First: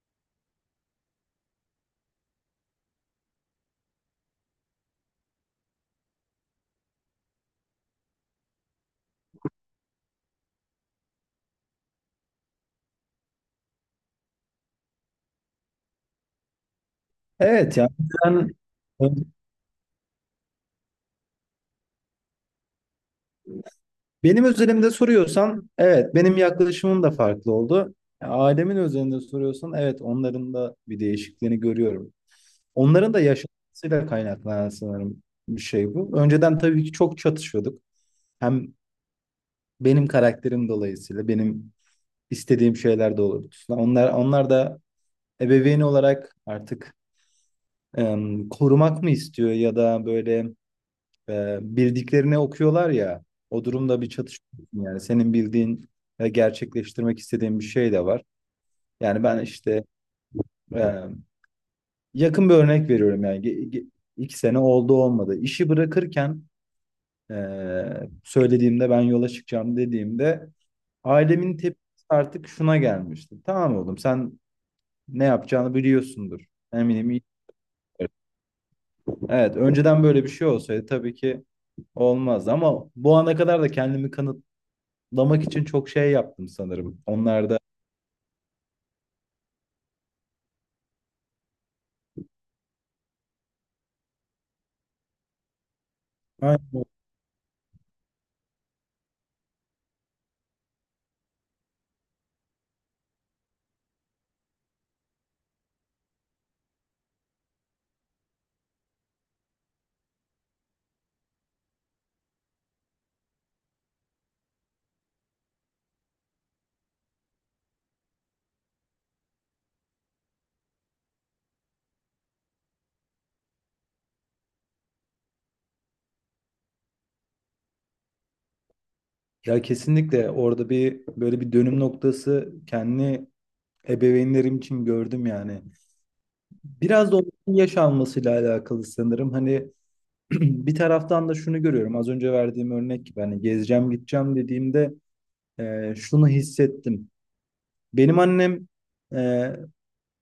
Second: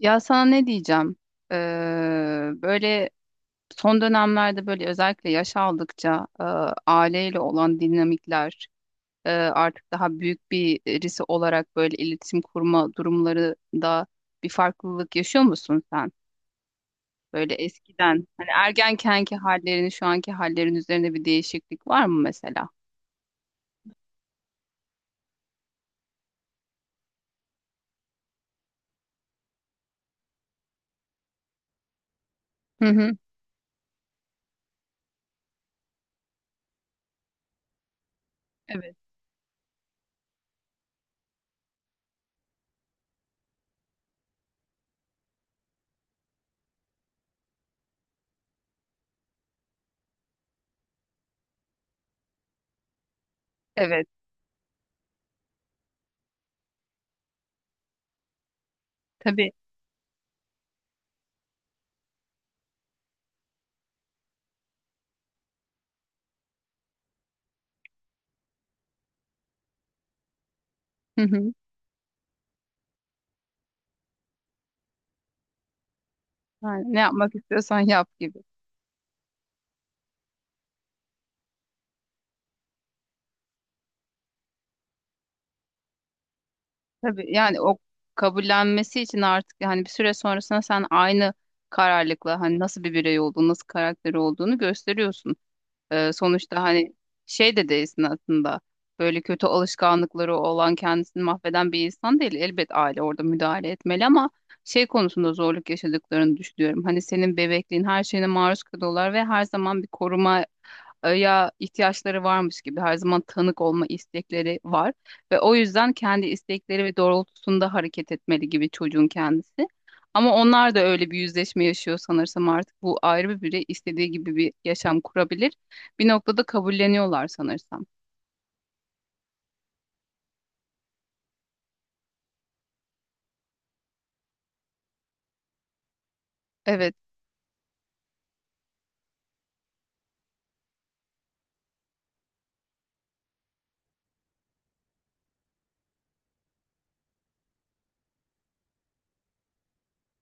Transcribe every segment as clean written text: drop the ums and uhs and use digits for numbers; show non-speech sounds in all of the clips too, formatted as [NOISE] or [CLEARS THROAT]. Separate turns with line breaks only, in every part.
Ya sana ne diyeceğim? Böyle son dönemlerde böyle özellikle yaş aldıkça aileyle olan dinamikler artık daha büyük bir birisi olarak böyle iletişim kurma durumlarında bir farklılık yaşıyor musun sen? Böyle
Evet ya.
eskiden hani
Ben,
ergenkenki hallerini şu anki hallerin üzerinde bir değişiklik var mı mesela?
benim özelimde soruyorsan, evet, benim yaklaşımım da farklı oldu. Ailemin özelinde soruyorsan, evet, onların da bir değişikliğini görüyorum.
Hı hı.
Onların da yaşantısıyla kaynaklanan sanırım bir şey bu. Önceden tabii ki çok çatışıyorduk. Hem
Evet.
benim karakterim dolayısıyla benim istediğim şeyler de olurdu. Onlar da ebeveyn olarak artık korumak mı istiyor, ya da böyle bildiklerini okuyorlar ya. O durumda
Evet.
bir çatışıyorsun yani. Senin bildiğin ve gerçekleştirmek istediğin bir şey de var. Yani ben
Tabii.
işte e, yakın bir örnek veriyorum yani. 2 sene oldu olmadı. İşi bırakırken söylediğimde, ben yola çıkacağım dediğimde,
Hı hı.
ailemin tepkisi artık şuna gelmişti. Tamam oğlum, sen ne yapacağını biliyorsundur.
Yani ne
Eminim.
yapmak istiyorsan yap gibi.
Evet, önceden böyle bir şey olsaydı tabii ki olmaz, ama bu ana kadar da kendimi kanıt lamak için çok şey yaptım sanırım.
Tabii,
Onlar da.
yani o kabullenmesi için artık hani bir süre sonrasında sen aynı kararlılıkla hani nasıl bir birey olduğunu, nasıl karakteri olduğunu gösteriyorsun. Sonuçta
Aynen.
hani şey de değilsin aslında. Böyle kötü alışkanlıkları olan kendisini mahveden bir insan değil. Elbet aile orada müdahale etmeli ama şey konusunda zorluk yaşadıklarını düşünüyorum. Hani senin bebekliğin her şeyine maruz kalıyorlar ve her zaman bir koruma ya ihtiyaçları varmış gibi her zaman tanık olma istekleri var ve o yüzden kendi istekleri ve doğrultusunda hareket etmeli gibi çocuğun kendisi. Ama onlar da öyle bir yüzleşme yaşıyor sanırsam, artık bu ayrı bir birey istediği gibi bir yaşam kurabilir. Bir noktada kabulleniyorlar sanırsam.
Ya, kesinlikle orada bir böyle bir dönüm noktası kendi ebeveynlerim için gördüm yani.
Evet.
Biraz da onun yaş almasıyla alakalı sanırım. Hani [CLEARS THROAT] bir taraftan da şunu görüyorum. Az önce verdiğim örnek gibi, hani gezeceğim gideceğim dediğimde, şunu hissettim. Benim annem, e,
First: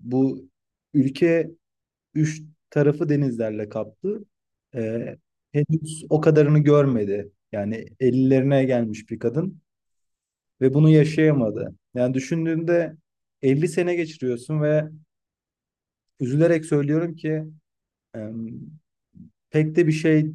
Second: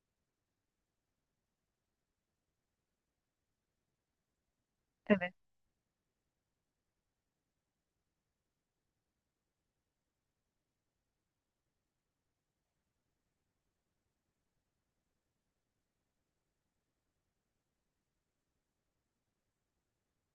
bu ülke üç tarafı denizlerle kaplı. Ee, Henüz o kadarını görmedi. Yani 50'lerine gelmiş bir kadın ve bunu yaşayamadı. Yani düşündüğünde, 50 sene geçiriyorsun ve üzülerek söylüyorum ki, em, pek de bir şey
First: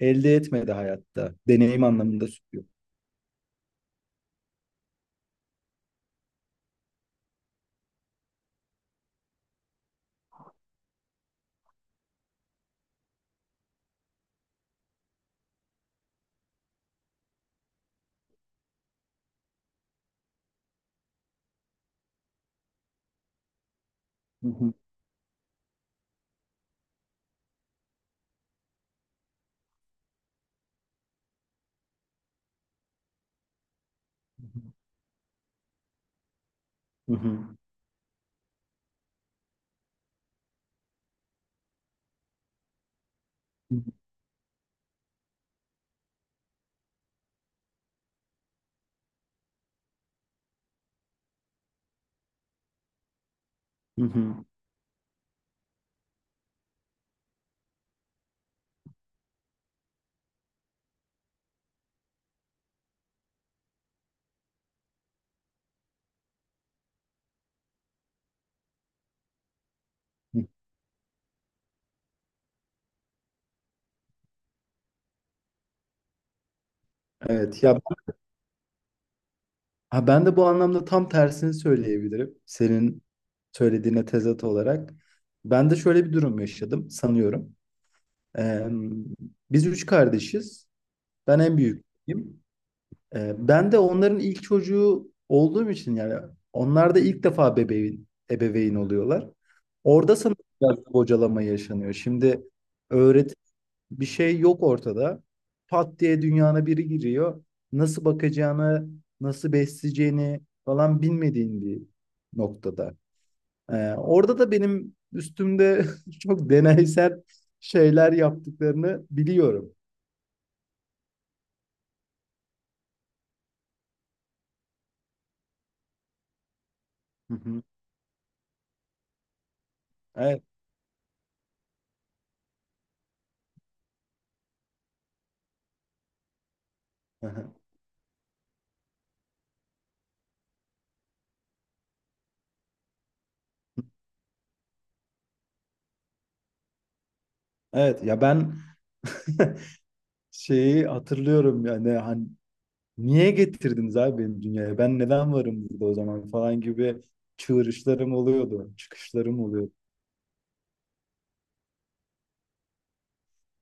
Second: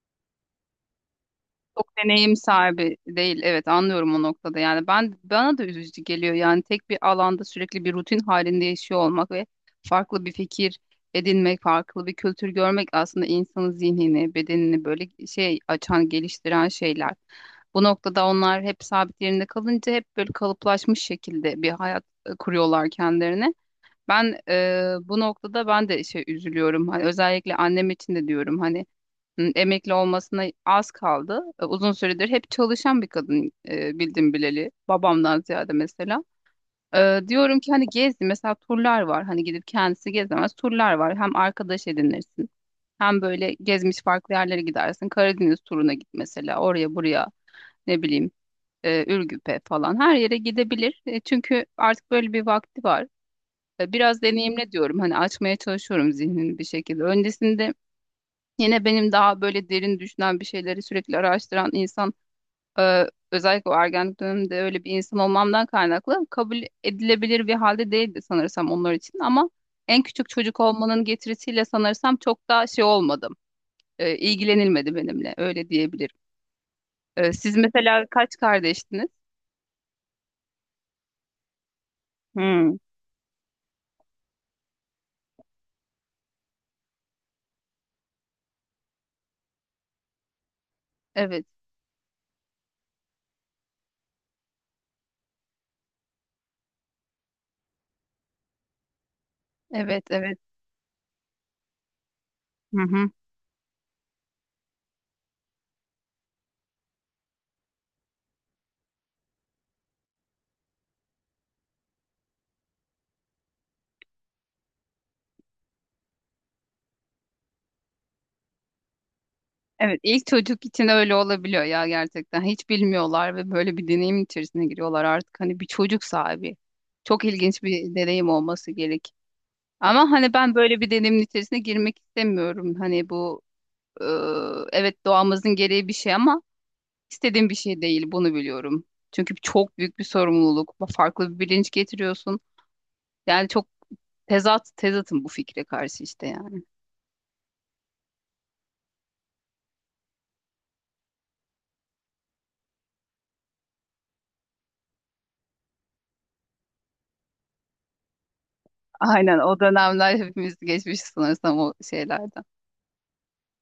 elde etmedi hayatta. Deneyim
Çok
anlamında
deneyim
söylüyorum.
sahibi değil. Evet, anlıyorum o noktada. Yani ben bana da üzücü geliyor. Yani tek bir alanda sürekli bir rutin halinde yaşıyor olmak ve farklı bir fikir edinmek, farklı bir kültür görmek aslında insanın zihnini, bedenini böyle şey açan, geliştiren şeyler. Bu noktada onlar hep sabit yerinde kalınca hep böyle kalıplaşmış şekilde bir hayat kuruyorlar kendilerine.
Hı hı,
Bu noktada ben de şey üzülüyorum. Hani özellikle annem için de diyorum, hani emekli olmasına az kaldı. Uzun süredir hep çalışan bir kadın bildim bileli. Babamdan ziyade mesela.
hı hı,
Diyorum ki hani gezdi, mesela turlar var. Hani gidip kendisi gezemez, turlar var. Hem arkadaş edinirsin, hem böyle
hı
gezmiş farklı yerlere gidersin. Karadeniz turuna git mesela. Oraya buraya, ne bileyim, Ürgüp'e falan. Her yere gidebilir. Çünkü artık böyle bir vakti var.
hı,
Biraz
hı
deneyimle diyorum. Hani açmaya çalışıyorum zihnini bir şekilde. Öncesinde, yine benim daha böyle derin düşünen, bir şeyleri sürekli araştıran insan e, özellikle o ergenlik döneminde öyle bir insan olmamdan kaynaklı kabul edilebilir bir halde değildi sanırsam onlar için, ama en küçük
hı.
çocuk olmanın getirisiyle sanırsam çok daha şey olmadım. İlgilenilmedi benimle, öyle diyebilirim. Siz
Evet ya.
mesela kaç kardeştiniz?
Ha, ben de bu anlamda tam tersini söyleyebilirim.
Hmm.
Senin söylediğine tezat olarak. Ben de şöyle bir durum yaşadım sanıyorum. Ee, Biz üç kardeşiz. Ben
Evet,
en büyüğüm. Ben de onların ilk çocuğu olduğum için, yani onlar da ilk defa bebeğin, ebeveyn oluyorlar.
evet,
Orada
evet.
sanırım biraz bocalama yaşanıyor. Şimdi
Hı hı.
öğret bir şey yok ortada. Pat diye dünyana biri giriyor. Nasıl bakacağını, nasıl besleyeceğini falan bilmediğin bir noktada. Orada da benim üstümde [LAUGHS] çok deneysel şeyler yaptıklarını biliyorum.
Evet, ilk çocuk için öyle olabiliyor ya gerçekten. Hiç bilmiyorlar ve böyle bir deneyim içerisine giriyorlar artık. Hani bir çocuk sahibi. Çok
Hı
ilginç
hı.
bir deneyim olması gerek. Ama hani
Evet.
ben böyle bir deneyimin içerisine girmek istemiyorum. Hani bu, e, evet, doğamızın gereği bir şey ama
Hı
istediğim
hı.
bir şey değil. Bunu biliyorum. Çünkü çok büyük bir sorumluluk. Farklı bir bilinç getiriyorsun. Yani çok tezatım bu fikre karşı işte, yani.
Evet ya, ben [LAUGHS] şeyi hatırlıyorum yani, hani niye getirdiniz abi beni dünyaya? Ben neden varım burada o zaman falan gibi çığırışlarım oluyordu,
Aynen,
çıkışlarım
o
oluyordu.
dönemler hepimiz geçmişiz sanırsam o şeylerden.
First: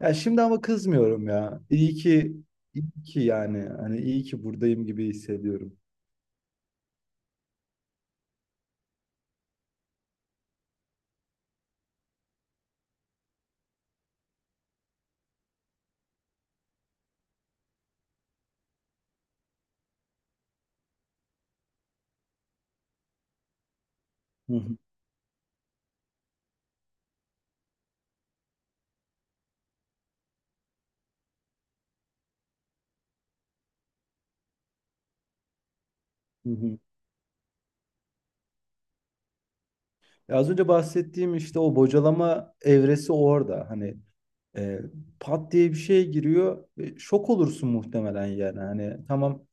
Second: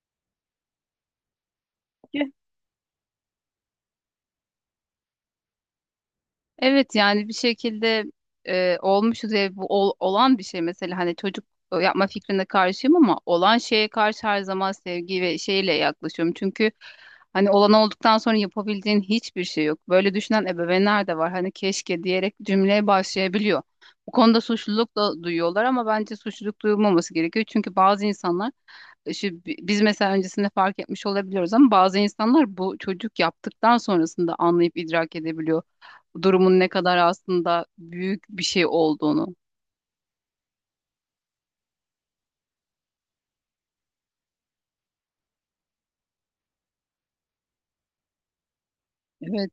Ya şimdi ama kızmıyorum ya. İyi ki, iyi ki yani. Hani iyi ki buradayım gibi hissediyorum.
Evet, yani bir şekilde olmuşuz ve bu olan bir şey. Mesela hani çocuk yapma fikrine karşıyım, ama olan şeye karşı her zaman sevgi ve şeyle yaklaşıyorum. Çünkü hani olan olduktan sonra yapabildiğin hiçbir şey yok. Böyle düşünen ebeveynler de var. Hani keşke diyerek cümleye başlayabiliyor. Bu konuda
Hı hı,
suçluluk da duyuyorlar, ama bence suçluluk duyulmaması gerekiyor. Çünkü bazı insanlar, biz mesela öncesinde fark etmiş olabiliyoruz, ama bazı insanlar bu çocuk yaptıktan sonrasında anlayıp idrak edebiliyor
hı
durumun ne
hı.
kadar aslında büyük bir şey olduğunu.
Ya az önce bahsettiğim işte o bocalama evresi orada. Hani e, pat diye bir şey giriyor. E, şok olursun muhtemelen yani. Hani tamam,
Evet.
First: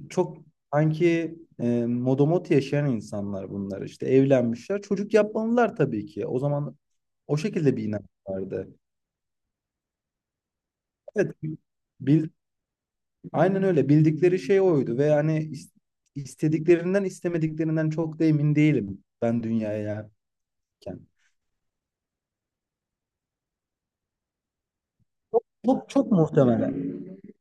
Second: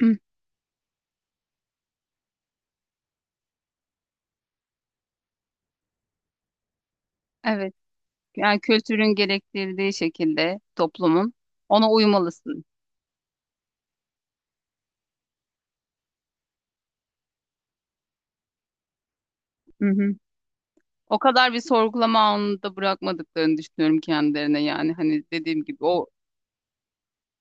[CLEARS THROAT]
çok sanki modomot yaşayan insanlar bunlar işte, evlenmişler. Çocuk yapmalılar tabii ki. O zaman o
Evet.
şekilde bir inanç
Yani
vardı.
kültürün gerektirdiği şekilde, toplumun,
Evet.
ona
bil-
uymalısın.
Aynen öyle. Bildikleri şey oydu ve hani istediklerinden istemediklerinden çok da emin değilim ben
Hı
dünyaya
hı.
yerken.
O kadar bir sorgulama anında bırakmadıklarını düşünüyorum kendilerine, yani hani dediğim gibi
Çok
o
çok muhtemelen.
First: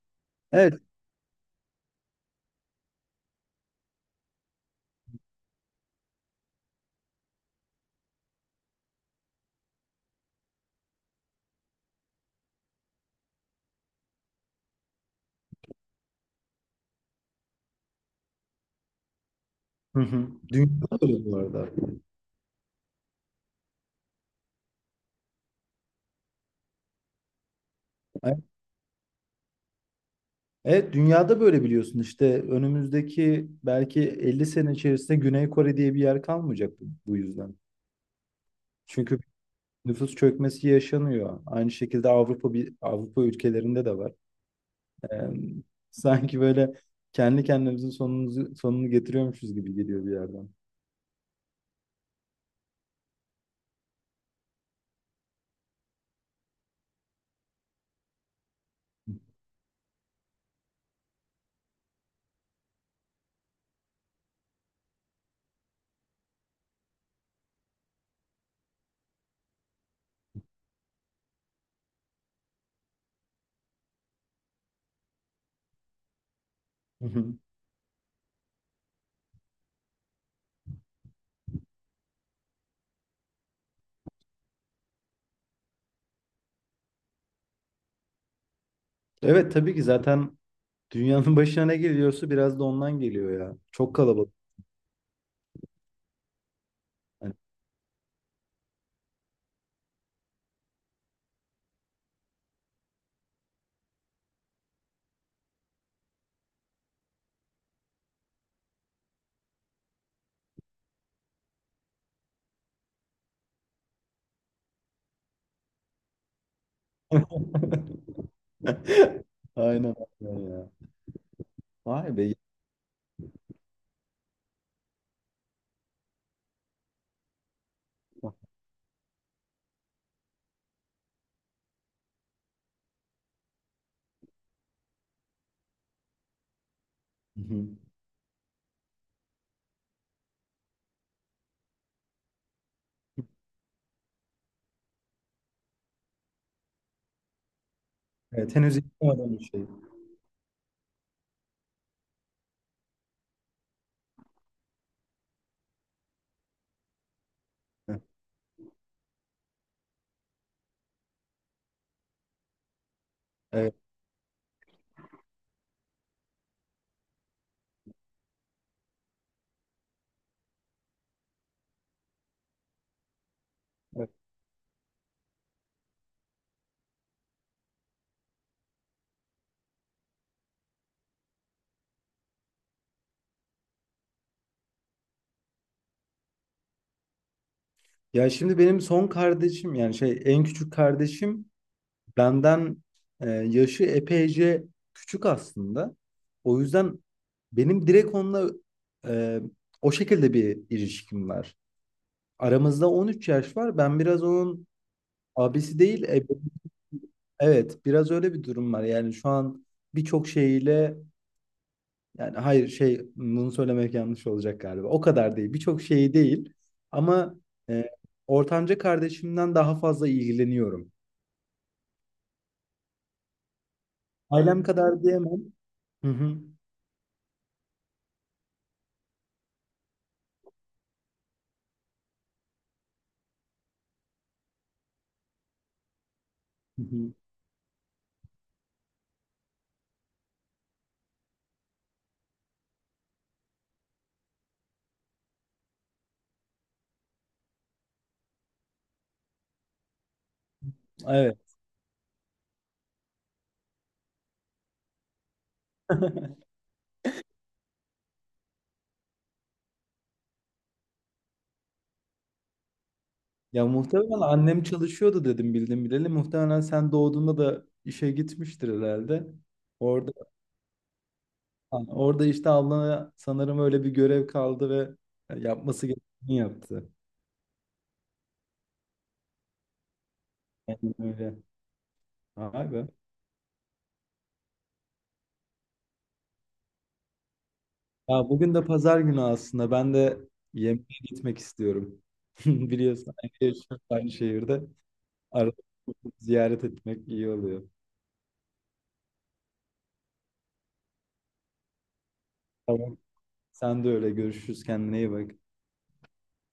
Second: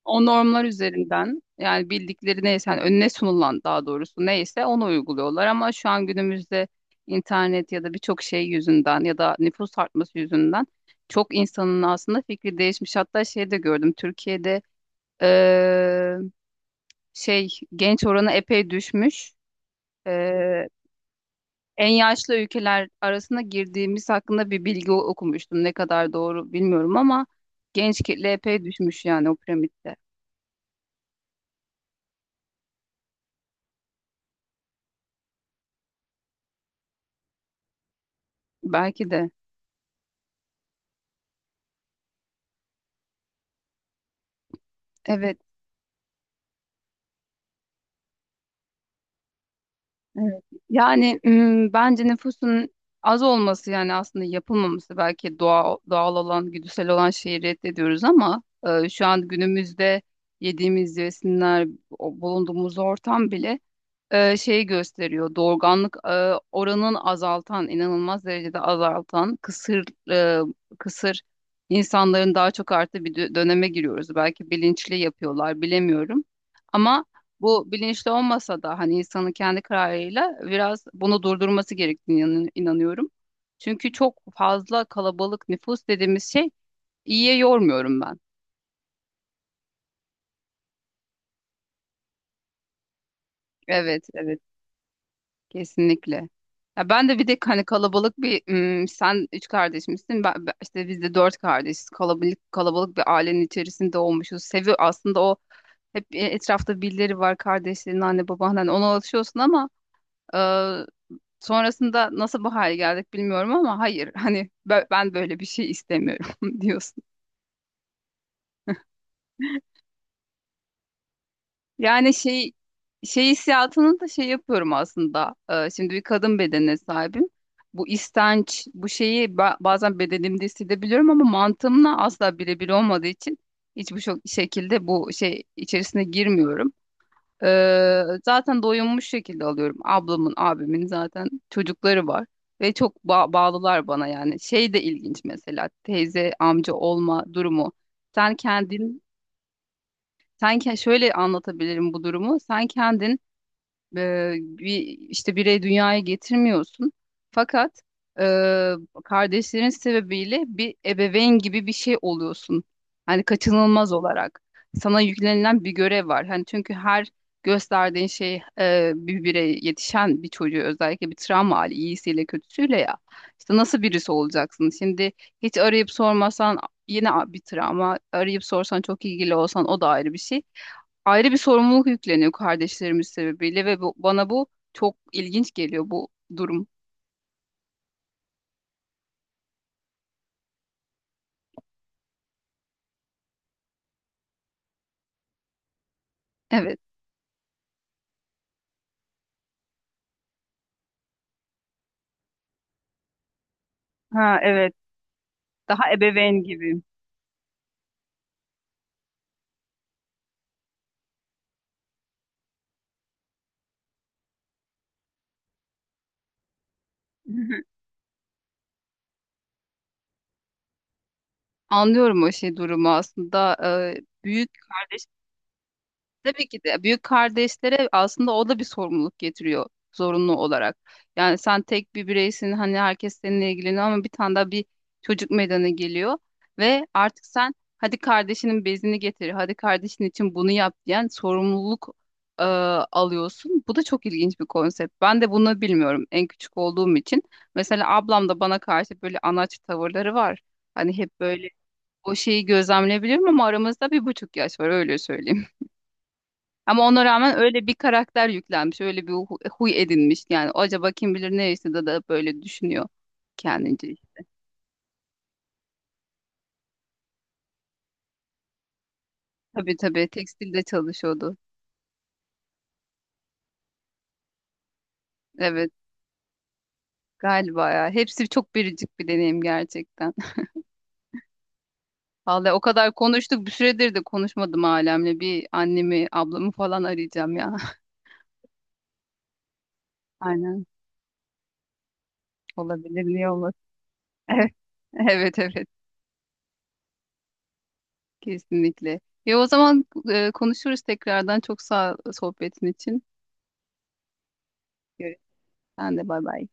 O normlar
Evet.
üzerinden, yani bildikleri neyse, hani önüne sunulan, daha doğrusu neyse onu uyguluyorlar, ama şu an günümüzde internet ya da birçok şey yüzünden ya da nüfus artması yüzünden çok insanın aslında fikri değişmiş. Hatta şey de gördüm, Türkiye'de eee, şey, genç oranı epey düşmüş.
Hı hı.
Eee,
Dünyada böyle bu arada.
En yaşlı ülkeler arasına girdiğimiz hakkında bir bilgi okumuştum. Ne kadar doğru bilmiyorum, ama genç kitle
Evet,
epey düşmüş yani o piramitte.
evet, dünyada böyle biliyorsun işte, önümüzdeki belki 50 sene içerisinde Güney Kore diye bir yer kalmayacak bu yüzden.
Belki
Çünkü
de.
nüfus çökmesi yaşanıyor. Aynı şekilde bir Avrupa ülkelerinde de var. Ee,
Evet.
Sanki böyle kendi kendimizin sonumuzu, sonunu getiriyormuşuz gibi geliyor bir
Evet.
yerden.
Yani bence nüfusun az olması, yani aslında yapılmaması belki doğal, doğal olan, güdüsel olan şeyi reddediyoruz ama şu an günümüzde yediğimiz besinler, bulunduğumuz ortam bile şey gösteriyor. Doğurganlık oranın azaltan, inanılmaz derecede azaltan, e, kısır insanların daha çok arttığı bir döneme giriyoruz. Belki bilinçli yapıyorlar, bilemiyorum. Ama
Hı hı.
bu bilinçli olmasa da hani insanın kendi kararıyla biraz bunu durdurması gerektiğini inanıyorum. Çünkü çok fazla kalabalık nüfus dediğimiz şey, iyiye yormuyorum ben.
Evet, tabii ki zaten dünyanın [LAUGHS] başına ne geliyorsa biraz da ondan geliyor ya. Çok
Evet,
kalabalık.
evet. Kesinlikle. Ya ben de, bir
Yani.
de hani kalabalık bir, sen üç kardeş misin? İşte biz de dört kardeşiz. Kalabalık bir ailenin içerisinde olmuşuz. Sevi aslında o, hep etrafta birileri var, kardeşlerin, anne baban, hani ona alışıyorsun ama e, sonrasında nasıl bu hale geldik bilmiyorum, ama hayır, hani ben böyle bir şey istemiyorum [LAUGHS] diyorsun.
[LAUGHS] Aynen, aynen ya. Vay
Yani
be.
şey hissiyatını da şey yapıyorum aslında. Şimdi bir kadın bedenine sahibim. Bu istenç, bu şeyi bazen bedenimde hissedebiliyorum, ama mantığımla asla birebir olmadığı için hiçbir şekilde bu şey içerisine girmiyorum.
Hı hı.
Zaten doyunmuş şekilde alıyorum. Ablamın, abimin zaten çocukları var ve çok bağlılar bana, yani. Şey de ilginç mesela, teyze, amca olma durumu. Sen
Evet, henüz
kendin
yapmadım bir şey.
sen ke- şöyle anlatabilirim bu durumu. Sen kendin bir, işte, birey dünyaya getirmiyorsun. Fakat
Hı.
e, kardeşlerin sebebiyle bir ebeveyn gibi bir şey oluyorsun. Hani
Evet,
kaçınılmaz olarak sana yüklenilen bir görev var. Hani çünkü her gösterdiğin şey bir birey yetişen bir çocuğu, özellikle bir travma hali, iyisiyle kötüsüyle ya. İşte nasıl
evet.
birisi olacaksın? Şimdi hiç arayıp sormasan yine bir travma. Arayıp sorsan, çok ilgili olsan o da ayrı bir şey, ayrı bir sorumluluk yükleniyor kardeşlerimiz sebebiyle, ve bu, bana bu çok ilginç geliyor, bu durum.
Ya şimdi benim son kardeşim, yani şey en küçük kardeşim, benden yaşı epeyce küçük aslında. O
Evet.
yüzden benim direkt onunla e, o şekilde bir ilişkim var. Aramızda 13 yaş var. Ben biraz
Ha,
onun
evet.
abisi
Daha
değil,
ebeveyn gibi.
evet, biraz öyle bir durum var. Yani şu an birçok şeyiyle, yani hayır şey bunu söylemek yanlış olacak galiba. O kadar değil. Birçok şeyi değil ama
[LAUGHS]
e, ortanca kardeşimden daha fazla ilgileniyorum.
Anlıyorum o şey durumu aslında. Ee, büyük
Ailem kadar diyemem. Hı hı.
Tabii ki de büyük kardeşlere aslında o da bir sorumluluk getiriyor zorunlu olarak. Yani sen tek bir bireysin, hani herkes seninle ilgileniyor, ama bir tane daha bir çocuk meydana geliyor
Hı
ve
hı.
artık sen, hadi kardeşinin bezini getir, hadi kardeşin için bunu yap, diyen sorumluluk e, alıyorsun. Bu da çok ilginç bir konsept. Ben de bunu bilmiyorum en küçük olduğum için. Mesela ablam da bana karşı böyle anaç tavırları var. Hani hep
Evet.
böyle o şeyi gözlemleyebilirim, ama aramızda 1,5 yaş var, öyle söyleyeyim. Ama ona rağmen öyle bir karakter yüklenmiş, öyle bir huy edinmiş. Yani acaba kim bilir ne yaşadı da böyle düşünüyor
Ya
kendince.
muhtemelen annem çalışıyordu, dedim bildim bileli. Muhtemelen sen doğduğunda da işe gitmiştir herhalde.
Tabii, tabii,
Orada
tekstilde çalışıyordu.
Hani orada işte ablana sanırım öyle bir görev kaldı ve
Evet
yapması gerekeni yaptı.
galiba ya. Hepsi çok biricik bir deneyim gerçekten.
Aynen öyle.
[LAUGHS] Vallahi o
Vay be.
kadar konuştuk, bir süredir de konuşmadım ailemle. Bir annemi, ablamı falan arayacağım ya.
Ya bugün de pazar günü aslında. Ben de
[LAUGHS] Aynen,
yemeğe gitmek istiyorum. [LAUGHS]
olabilir,
Biliyorsun
niye
aynı
olmasın.
yaşıyoruz, aynı
Evet,
şehirde.
[LAUGHS] evet,
Arada
evet,
ziyaret etmek iyi oluyor.
kesinlikle. Ya o zaman konuşuruz tekrardan. Çok sağ ol sohbetin
Tamam.
için.
Sen de öyle. Görüşürüz. Kendine iyi
Görüşürüz.
bak.
Sen de bay bay.